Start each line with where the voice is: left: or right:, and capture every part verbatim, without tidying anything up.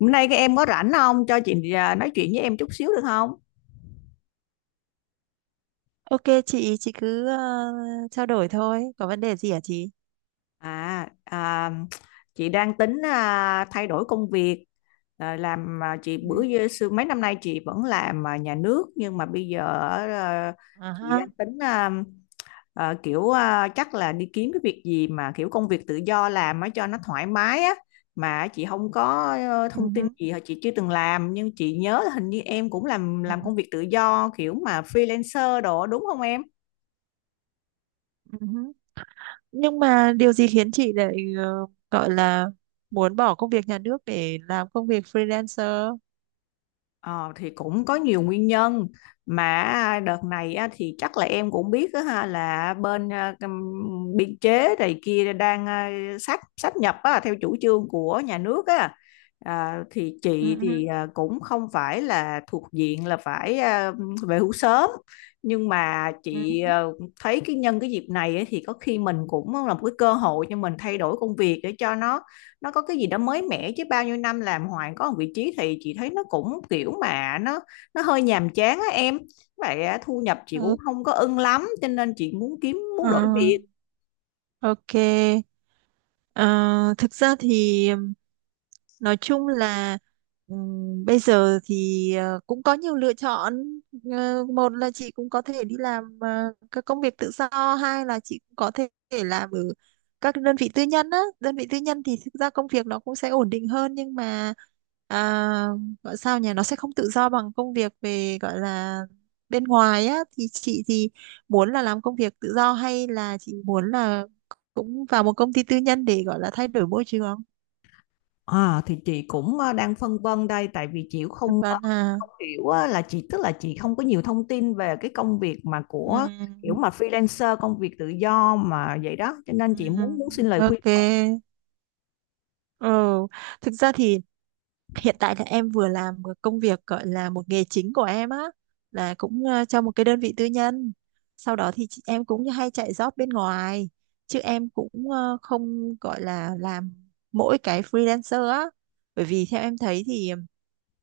left: Hôm nay các em có rảnh không? Cho chị à, nói chuyện với em chút xíu được không?
right: Ok chị, chị cứ ờ, trao đổi thôi. Có vấn đề gì hả chị?
left: À, à chị đang tính à, thay đổi công việc. À, làm à, chị bữa
right: Ừ.
left: giờ- xưa mấy năm nay chị vẫn làm à, nhà nước nhưng mà bây giờ à,
right: À
left: chị
right: ha.
left: đang tính à, à, kiểu à, chắc là đi kiếm cái việc gì mà kiểu công việc tự do làm á cho nó thoải mái á mà chị không có ờ,
right: Ừ
left: thông tin
right: hứ.
left: gì hoặc chị chưa từng làm nhưng chị nhớ là hình như em cũng làm
right: Ừ.
left: làm công việc tự do kiểu mà freelancer đồ đúng không em?
right: Ừ hứ. Nhưng mà điều gì khiến chị lại ờ, gọi là muốn bỏ công việc nhà nước để làm công việc freelancer?
left: Ờ, thì cũng có nhiều nguyên nhân mà đợt này á, thì chắc là em cũng biết đó, ha, là bên à, ừm, biên chế này kia đang à, sát sát nhập á, theo chủ trương của nhà nước á. À, thì
right: Ừ,
left: chị
right: ừ.
left: thì à, cũng không phải là thuộc diện là phải à, về hưu sớm nhưng mà
right: Ừ
left: chị
right: hứ.
left: à, thấy cái nhân cái dịp này ấy, thì có khi mình cũng là một cái cơ hội cho mình thay đổi công việc để cho nó nó có cái gì đó mới mẻ chứ bao nhiêu năm làm hoài có một vị trí thì chị thấy nó cũng kiểu mà nó nó hơi nhàm chán á em, vậy á, thu nhập chị cũng
right: Ừ.
left: không có ưng lắm cho nên chị muốn kiếm
right: Ờ,
left: muốn đổi việc.
right: ok. Ờ, Thực ra thì ừm, nói chung là ừm, bây giờ thì ờ, cũng có nhiều lựa chọn. Ờ, một là chị cũng có thể đi làm ờ, các công việc tự do, hai là chị cũng có thể thể làm ở các đơn vị tư nhân á. Đơn vị tư nhân thì thực ra công việc nó cũng sẽ ổn định hơn nhưng mà à, gọi sao nhỉ, nó sẽ không tự do bằng công việc về gọi là bên ngoài á. Thì chị thì muốn là làm công việc tự do hay là chị muốn là cũng vào một công ty tư nhân để gọi là thay đổi môi trường không?
left: À, thì chị cũng ờ, đang phân vân đây tại vì chị cũng
right: Hoàn
left: không ờ,
right: toàn à.
left: không hiểu á, là chị tức là chị không có nhiều thông tin về cái công việc mà của kiểu
right: Ừm.
left: mà freelancer công việc tự do mà vậy đó cho nên chị muốn muốn xin
right: Ừm,
left: lời khuyên
right: ok.
left: của em.
right: Ừ. Thực ra thì hiện tại là em vừa làm một công việc gọi là một nghề chính của em á là cũng ờ, cho một cái đơn vị tư nhân, sau đó thì chị, em cũng hay chạy job bên ngoài, chứ em cũng ờ, không gọi là làm mỗi cái freelancer á, bởi vì theo em thấy thì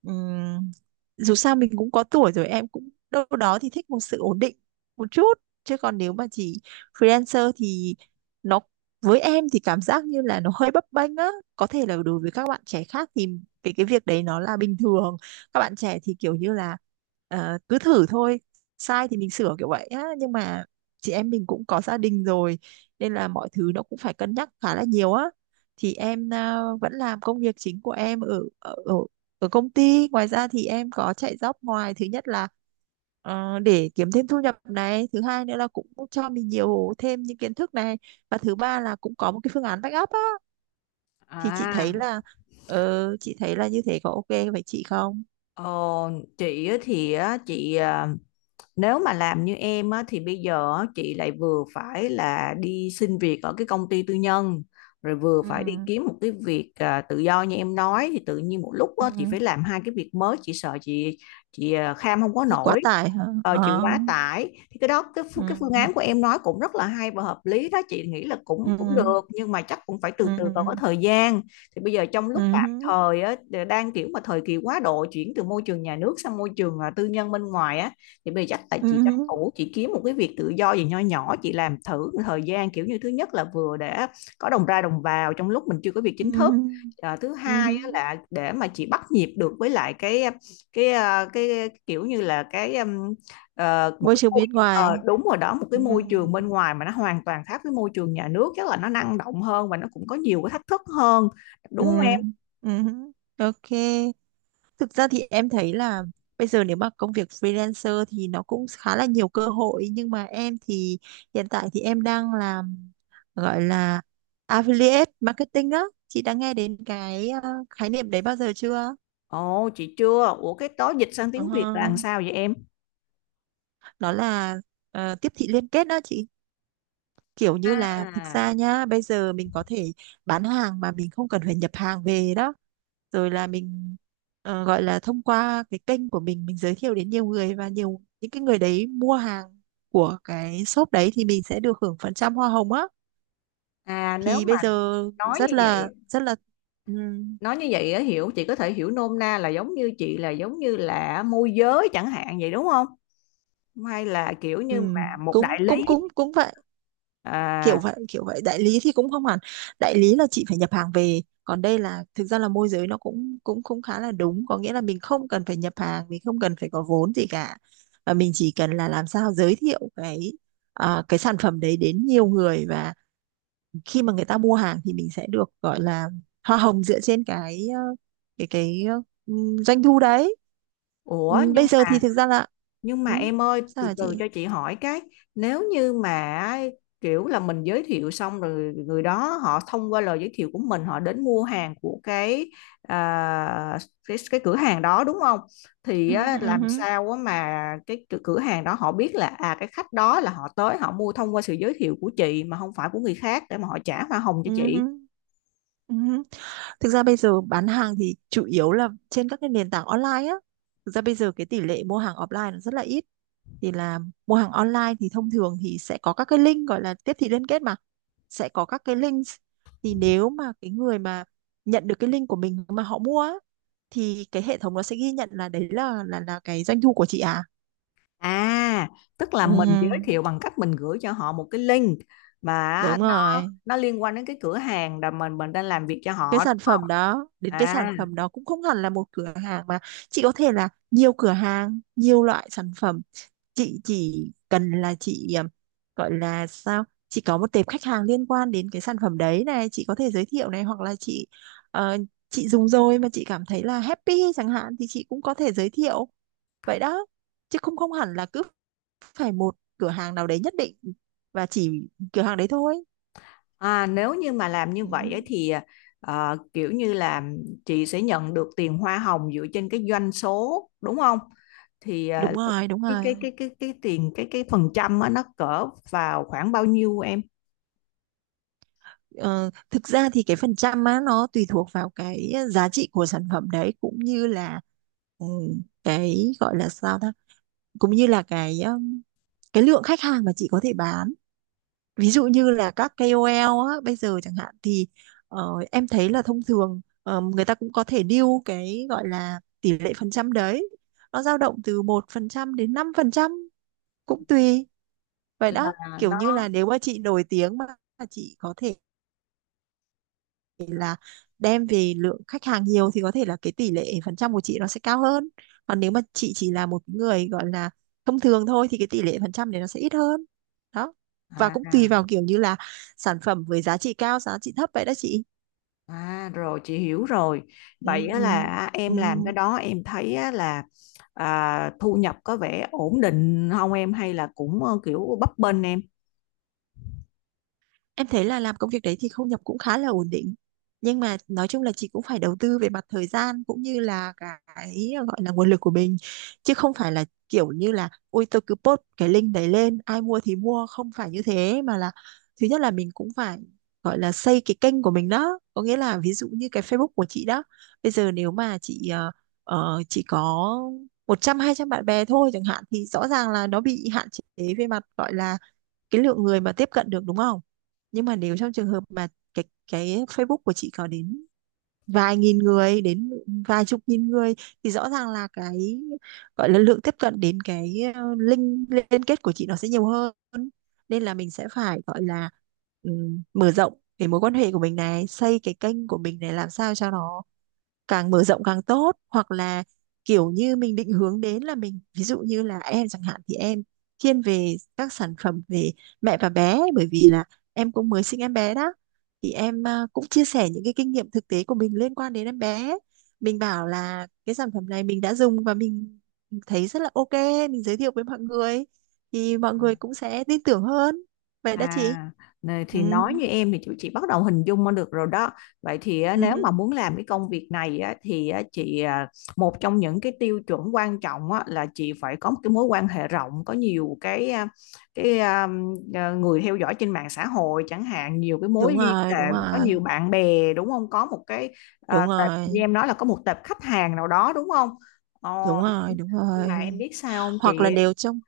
right: ừm, dù sao mình cũng có tuổi rồi, em cũng đâu đó thì thích một sự ổn định một chút. Chứ còn nếu mà chỉ freelancer thì nó với em thì cảm giác như là nó hơi bấp bênh á. Có thể là đối với các bạn trẻ khác thì cái cái việc đấy nó là bình thường, các bạn trẻ thì kiểu như là ờ, cứ thử thôi, sai thì mình sửa kiểu vậy á. Nhưng mà chị em mình cũng có gia đình rồi, nên là mọi thứ nó cũng phải cân nhắc khá là nhiều á. Thì em ờ, vẫn làm công việc chính của em ở ở, ở ở công ty, ngoài ra thì em có chạy job ngoài. Thứ nhất là ờ, để kiếm thêm thu nhập này, thứ hai nữa là cũng cho mình nhiều thêm những kiến thức này, và thứ ba là cũng có một cái phương án backup á. Thì chị
left: À,
right: thấy là ờ, chị thấy là như thế có ok với chị không?
left: ờ, chị á thì á, chị à, nếu mà làm như em á, thì bây giờ á, chị lại vừa phải là đi xin việc ở cái công ty tư nhân rồi vừa
right: Ừ,
left: phải đi kiếm một cái việc à, tự do như em nói thì tự nhiên một lúc
right: ừ,
left: á, chị phải làm hai cái việc mới chị sợ chị chị à, kham không có
right: thì quá
left: nổi.
right: tải hả?
left: Ờ, chị
right: Ờ.
left: quá tải thì cái đó cái phu- cái phương
right: Ừ,
left: án của em nói cũng rất là hay và hợp lý đó chị nghĩ là cũng
right: ừ,
left: cũng được nhưng mà chắc cũng phải từ từ còn có
right: ừ,
left: thời gian. Thì bây giờ trong lúc tạm
right: ừ,
left: thời á, đang kiểu mà thời kỳ quá độ chuyển từ môi trường nhà nước sang môi trường à, tư nhân bên ngoài á thì bây giờ chắc là chị tranh
right: ừ,
left: thủ chị kiếm một cái việc tự do gì nho nhỏ chị làm thử thời gian kiểu như thứ nhất là vừa để có đồng ra đồng vào trong lúc mình chưa có việc
right: ừ,
left: chính thức. À, thứ
right: ừ.
left: hai á là để mà chị bắt nhịp được với lại cái cái à, cái kiểu như là cái um, ờ, một
right: Môi
left: cái
right: trường
left: môi,
right: bên ngoài.
left: ờ, đúng rồi đó, một cái
right: Ừ,
left: môi trường bên ngoài mà nó hoàn toàn khác với môi trường nhà nước chắc là nó năng động hơn và nó cũng có nhiều cái thách thức hơn
right: ừ,
left: đúng không em?
right: ừ, ok. Thực ra thì em thấy là bây giờ nếu mà công việc freelancer thì nó cũng khá là nhiều cơ hội, nhưng mà em thì hiện tại thì em đang làm gọi là affiliate marketing á. Chị đã nghe đến cái ờ, khái niệm đấy bao giờ chưa?
left: Ồ chị chưa, ủa cái đó dịch sang tiếng Việt là làm
right: Ờ,
left: sao vậy em?
right: nó là ờ, tiếp thị liên kết đó chị. Kiểu như là thực ra
left: À,
right: nhá, bây giờ mình có thể bán hàng mà mình không cần phải nhập hàng về đó, rồi là mình ờ, gọi là thông qua cái kênh của mình mình giới thiệu đến nhiều người, và nhiều những cái người đấy mua hàng của cái shop đấy thì mình sẽ được hưởng phần trăm hoa hồng á.
left: à, nếu
right: Thì
left: mà
right: bây giờ
left: nói
right: rất
left: như
right: là
left: vậy
right: rất là ừm,
left: nói như vậy á, hiểu chị có thể hiểu nôm na là giống như chị là giống như là môi giới chẳng hạn vậy đúng không, hay là kiểu như
right: ừm,
left: mà một
right: cũng
left: đại lý?
right: cũng cũng cũng vậy.
left: À,
right: Kiểu vậy kiểu vậy. Đại lý thì cũng không hẳn, đại lý là chị phải nhập hàng về, còn đây là thực ra là môi giới, nó cũng cũng cũng khá là đúng. Có nghĩa là mình không cần phải nhập hàng, mình không cần phải có vốn gì cả, và mình chỉ cần là làm sao giới thiệu cái à, cái sản phẩm đấy đến nhiều người, và khi mà người ta mua hàng thì mình sẽ được gọi là hoa hồng dựa trên cái ờ, cái cái ờ, ừm, doanh thu đấy.
left: ủa
right: Ừm,
left: nhưng
right: bây giờ thì
left: mà,
right: thực ra là
left: nhưng mà
right: ừm,
left: em ơi,
right: sao
left: từ
right: hả
left: từ
right: chị?
left: cho chị hỏi cái, nếu như mà kiểu là mình giới thiệu xong rồi người đó họ thông qua lời giới thiệu của mình họ đến mua hàng của cái à, cái, cái cửa hàng đó đúng không? Thì
right: Ừm,
left: á,
right: ừm,
left: làm
right: ừm,
left: sao á mà cái cửa cửa hàng đó họ biết là à cái khách đó là họ tới họ mua thông qua sự giới thiệu của chị mà không phải của người khác để mà họ trả hoa hồng cho chị.
right: ừm, ừm. Thực ra bây giờ bán hàng thì chủ yếu là trên các cái nền tảng online á. Thực ra bây giờ cái tỷ lệ mua hàng offline nó rất là ít. Thì là mua hàng online thì thông thường thì sẽ có các cái link gọi là tiếp thị liên kết mà. Sẽ có các cái links. Thì nếu mà cái người mà nhận được cái link của mình mà họ mua á, thì cái hệ thống nó sẽ ghi nhận là đấy là là là cái doanh thu của chị à.
left: À, tức là mình giới
right: Ừ,
left: thiệu bằng cách mình gửi cho họ một cái link mà
right: đúng
left: nó
right: rồi.
left: nó liên quan đến cái cửa hàng là mình mình đang làm việc cho
right: Cái
left: họ đúng
right: sản
left: không?
right: phẩm đó, đến cái sản
left: À,
right: phẩm đó cũng không hẳn là một cửa hàng, mà chị có thể là nhiều cửa hàng, nhiều loại sản phẩm. Chị chỉ cần là chị ờ, gọi là sao, chị có một tệp khách hàng liên quan đến cái sản phẩm đấy này, chị có thể giới thiệu này, hoặc là chị ờ, chị dùng rồi mà chị cảm thấy là happy chẳng hạn thì chị cũng có thể giới thiệu, vậy đó. Chứ không không hẳn là cứ phải một cửa hàng nào đấy nhất định và chỉ cửa hàng đấy thôi.
left: à nếu như mà làm như
right: Ừ,
left: vậy ấy thì ờ, kiểu như là chị sẽ nhận được tiền hoa hồng dựa trên cái doanh số đúng không? Thì
right: đúng
left: ờ,
right: rồi đúng
left: cái cái
right: rồi.
left: cái cái cái tiền cái cái phần trăm á, nó cỡ vào khoảng bao nhiêu em?
right: Ờ, thực ra thì cái phần trăm á nó tùy thuộc vào cái giá trị của sản phẩm đấy, cũng như là ừ, cái gọi là sao ta, cũng như là cái um, cái lượng khách hàng mà chị có thể bán. Ví dụ như là các kê âu eo á, bây giờ chẳng hạn thì ờ, em thấy là thông thường ờ, người ta cũng có thể deal cái gọi là tỷ lệ phần trăm đấy, nó dao động từ một phần trăm đến năm phần trăm. Cũng tùy, vậy đó.
left: À,
right: Kiểu như là
left: nó
right: nếu mà chị nổi tiếng mà chị có thể thể là đem về lượng khách hàng nhiều thì có thể là cái tỷ lệ phần trăm của chị nó sẽ cao hơn. Còn nếu mà chị chỉ là một người gọi là thông thường thôi thì cái tỷ lệ phần trăm đấy nó sẽ ít hơn đó. Và
left: à
right: cũng tùy
left: à.
right: vào kiểu như là sản phẩm với giá trị cao giá trị thấp, vậy đó chị.
left: À rồi chị hiểu rồi.
right: Ừ,
left: Vậy á là em
right: ừ.
left: làm cái đó em thấy á là à, thu nhập có vẻ ổn định không em hay là cũng ờ, kiểu bấp bênh em?
right: Em thấy là làm công việc đấy thì thu nhập cũng khá là ổn định. Nhưng mà nói chung là chị cũng phải đầu tư về mặt thời gian cũng như là cái ờ, gọi là nguồn lực của mình. Chứ không phải là kiểu như là ôi tôi cứ post cái link đấy lên, ai mua thì mua, không phải như thế, mà là thứ nhất là mình cũng phải gọi là xây cái kênh của mình đó. Có nghĩa là ví dụ như cái Facebook của chị đó. Bây giờ nếu mà chị ờ, ờ, chỉ có một trăm hai trăm bạn bè thôi chẳng hạn thì rõ ràng là nó bị hạn chế về mặt gọi là cái lượng người mà tiếp cận được đúng không? Nhưng mà nếu trong trường hợp mà cái cái Facebook của chị có đến vài nghìn người đến vài chục nghìn người, thì rõ ràng là cái gọi là lượng tiếp cận đến cái ờ, link liên kết của chị nó sẽ nhiều hơn. Nên là mình sẽ phải gọi là ừm, mở rộng cái mối quan hệ của mình này, xây cái kênh của mình này, làm sao cho nó càng mở rộng càng tốt, hoặc là kiểu như mình định hướng đến là mình, ví dụ như là em chẳng hạn thì em thiên về các sản phẩm về mẹ và bé, bởi vì là em cũng mới sinh em bé đó, thì em à, cũng chia sẻ những cái kinh nghiệm thực tế của mình liên quan đến em bé, mình bảo là cái sản phẩm này mình đã dùng và mình thấy rất là ok, mình giới thiệu với mọi người thì mọi người cũng sẽ tin tưởng hơn, vậy đó chị.
left: À, nè,
right: Ừ,
left: thì nói như em thì chị, chị bắt đầu hình dung ra được rồi đó. Vậy thì á, nếu
right: ừ,
left: mà muốn làm cái công việc này á, thì á, chị à, một trong những cái tiêu chuẩn quan trọng á, là chị phải có một cái mối quan hệ rộng, có nhiều cái à, cái à, à, người theo dõi trên mạng xã hội chẳng hạn, nhiều cái mối
right: đúng
left: liên
right: rồi
left: hệ,
right: đúng
left: có
right: rồi
left: nhiều bạn bè đúng không? Có một cái à,
right: đúng
left: tệp, như
right: rồi
left: em nói là có một tệp khách hàng nào đó đúng không? Ờ,
right: đúng rồi đúng
left: nhưng mà
right: rồi.
left: em biết sao không chị,
right: Hoặc là đều trong.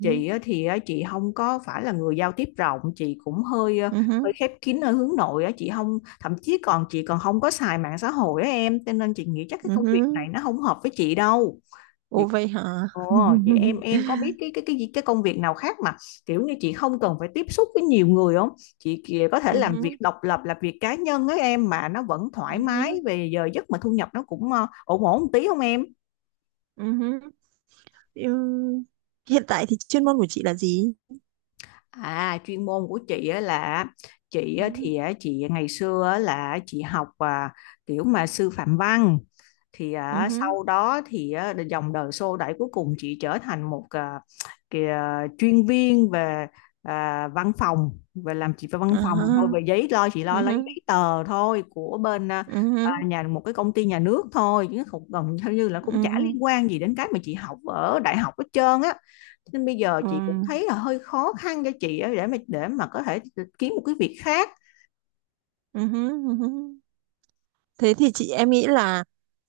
right: Ừ.
left: chị thì chị không có phải là người giao tiếp rộng chị cũng hơi ờ,
right: Ừ hứ,
left: hơi khép kín ở hướng nội á chị không, thậm chí còn chị còn không có xài mạng xã hội á em cho nên chị nghĩ chắc cái
right: ừ
left: công việc
right: hứ.
left: này nó không hợp với chị đâu chị.
right: Ủa vậy hả?
left: Ồ vậy em em có biết cái cái cái gì- cái công việc nào khác mà kiểu như chị không cần phải tiếp xúc với nhiều người không, chị kìa có thể
right: Ừ
left: làm việc
right: hứ,
left: độc lập làm việc cá nhân á em mà nó vẫn
right: ừ
left: thoải mái
right: hứ,
left: về giờ giấc mà thu nhập nó cũng ờ, ổn ổn một tí không em?
right: ừ hứ. Ừ, hiện tại thì chuyên môn của chị là gì?
left: À, chuyên môn của chị á là chị
right: Ừ
left: á
right: hứ,
left: thì á, chị ngày xưa á là chị học à, kiểu mà sư phạm văn thì
right: ừ
left: à,
right: hứ,
left: sau đó thì à, dòng đời xô đẩy cuối cùng chị trở thành một à, kìa, chuyên viên về à, văn phòng về làm chị về văn
right: à
left: phòng thôi
right: ha,
left: về giấy lo chị lo
right: ừ
left: lấy
right: hứ,
left: giấy tờ thôi của bên à,
right: ừ hứ,
left: là nhà một cái công ty nhà nước thôi chứ không gần theo như là cũng
right: ừ
left: chả
right: hứ,
left: liên quan gì đến cái mà chị học ở đại học hết trơn á nên bây giờ
right: ừ,
left: chị cũng thấy là hơi khó khăn cho chị để mà để mà có thể kiếm một cái việc khác.
right: ừ hứ, ừ hứ. Thế thì chị em nghĩ là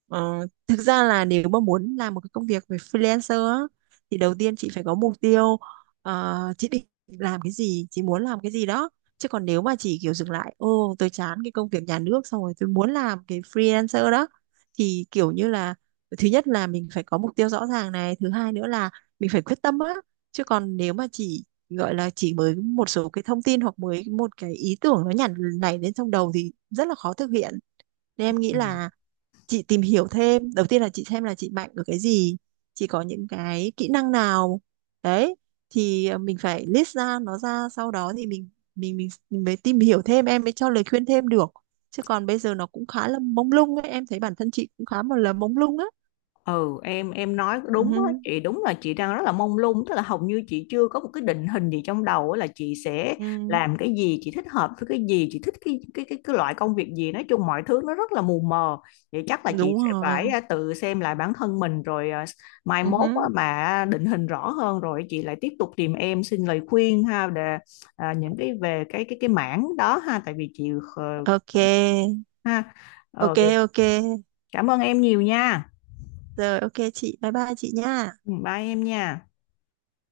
right: ờ, thực ra là nếu mà muốn làm một cái công việc về freelancer á, thì đầu tiên chị phải có mục tiêu, ờ, chị định làm cái gì, chị muốn làm cái gì đó. Chứ còn nếu mà chỉ kiểu dừng lại, ô tôi chán cái công việc nhà nước xong rồi tôi muốn làm cái freelancer đó, thì kiểu như là thứ nhất là mình phải có mục tiêu rõ ràng này, thứ hai nữa là mình phải quyết tâm á. Chứ còn nếu mà chỉ gọi là chỉ mới một số cái thông tin hoặc mới một cái ý tưởng nó nhảy nảy lên trong đầu thì rất là khó thực hiện. Nên em nghĩ
left: Ừ.
right: là chị tìm hiểu thêm, đầu tiên là chị xem là chị mạnh ở cái gì, chị có những cái kỹ năng nào. Đấy, thì ờ, mình phải list ra nó ra, sau đó thì mình mình mình, mình mới tìm hiểu thêm, em mới cho lời khuyên thêm được. Chứ còn bây giờ nó cũng khá là mông lung ấy, em thấy bản thân chị cũng khá một là mông lung á.
left: Ừ em em nói
right: Ừ,
left: đúng á chị, đúng là chị đang rất là mông lung tức là hầu như chị chưa có một cái định hình gì trong đầu á, là chị sẽ
right: ừ,
left: làm cái gì chị thích hợp với cái gì chị thích cái cái cái, cái loại công việc gì nói chung mọi thứ nó rất là mù mờ. Vậy chắc là chị
right: đúng
left: sẽ phải
right: rồi.
left: à, tự xem lại bản thân mình rồi à, mai
right: Ừ,
left: mốt á, mà à, định hình rõ hơn rồi chị lại tiếp tục tìm em xin lời khuyên ha để à, những cái về cái cái cái mảng đó ha tại vì chị ờ,
right: ok.
left: ha, ờ,
right: Ok ok.
left: cảm ơn em nhiều nha.
right: Rồi ok chị, bye bye chị nha.
left: Ừ, bye em nha.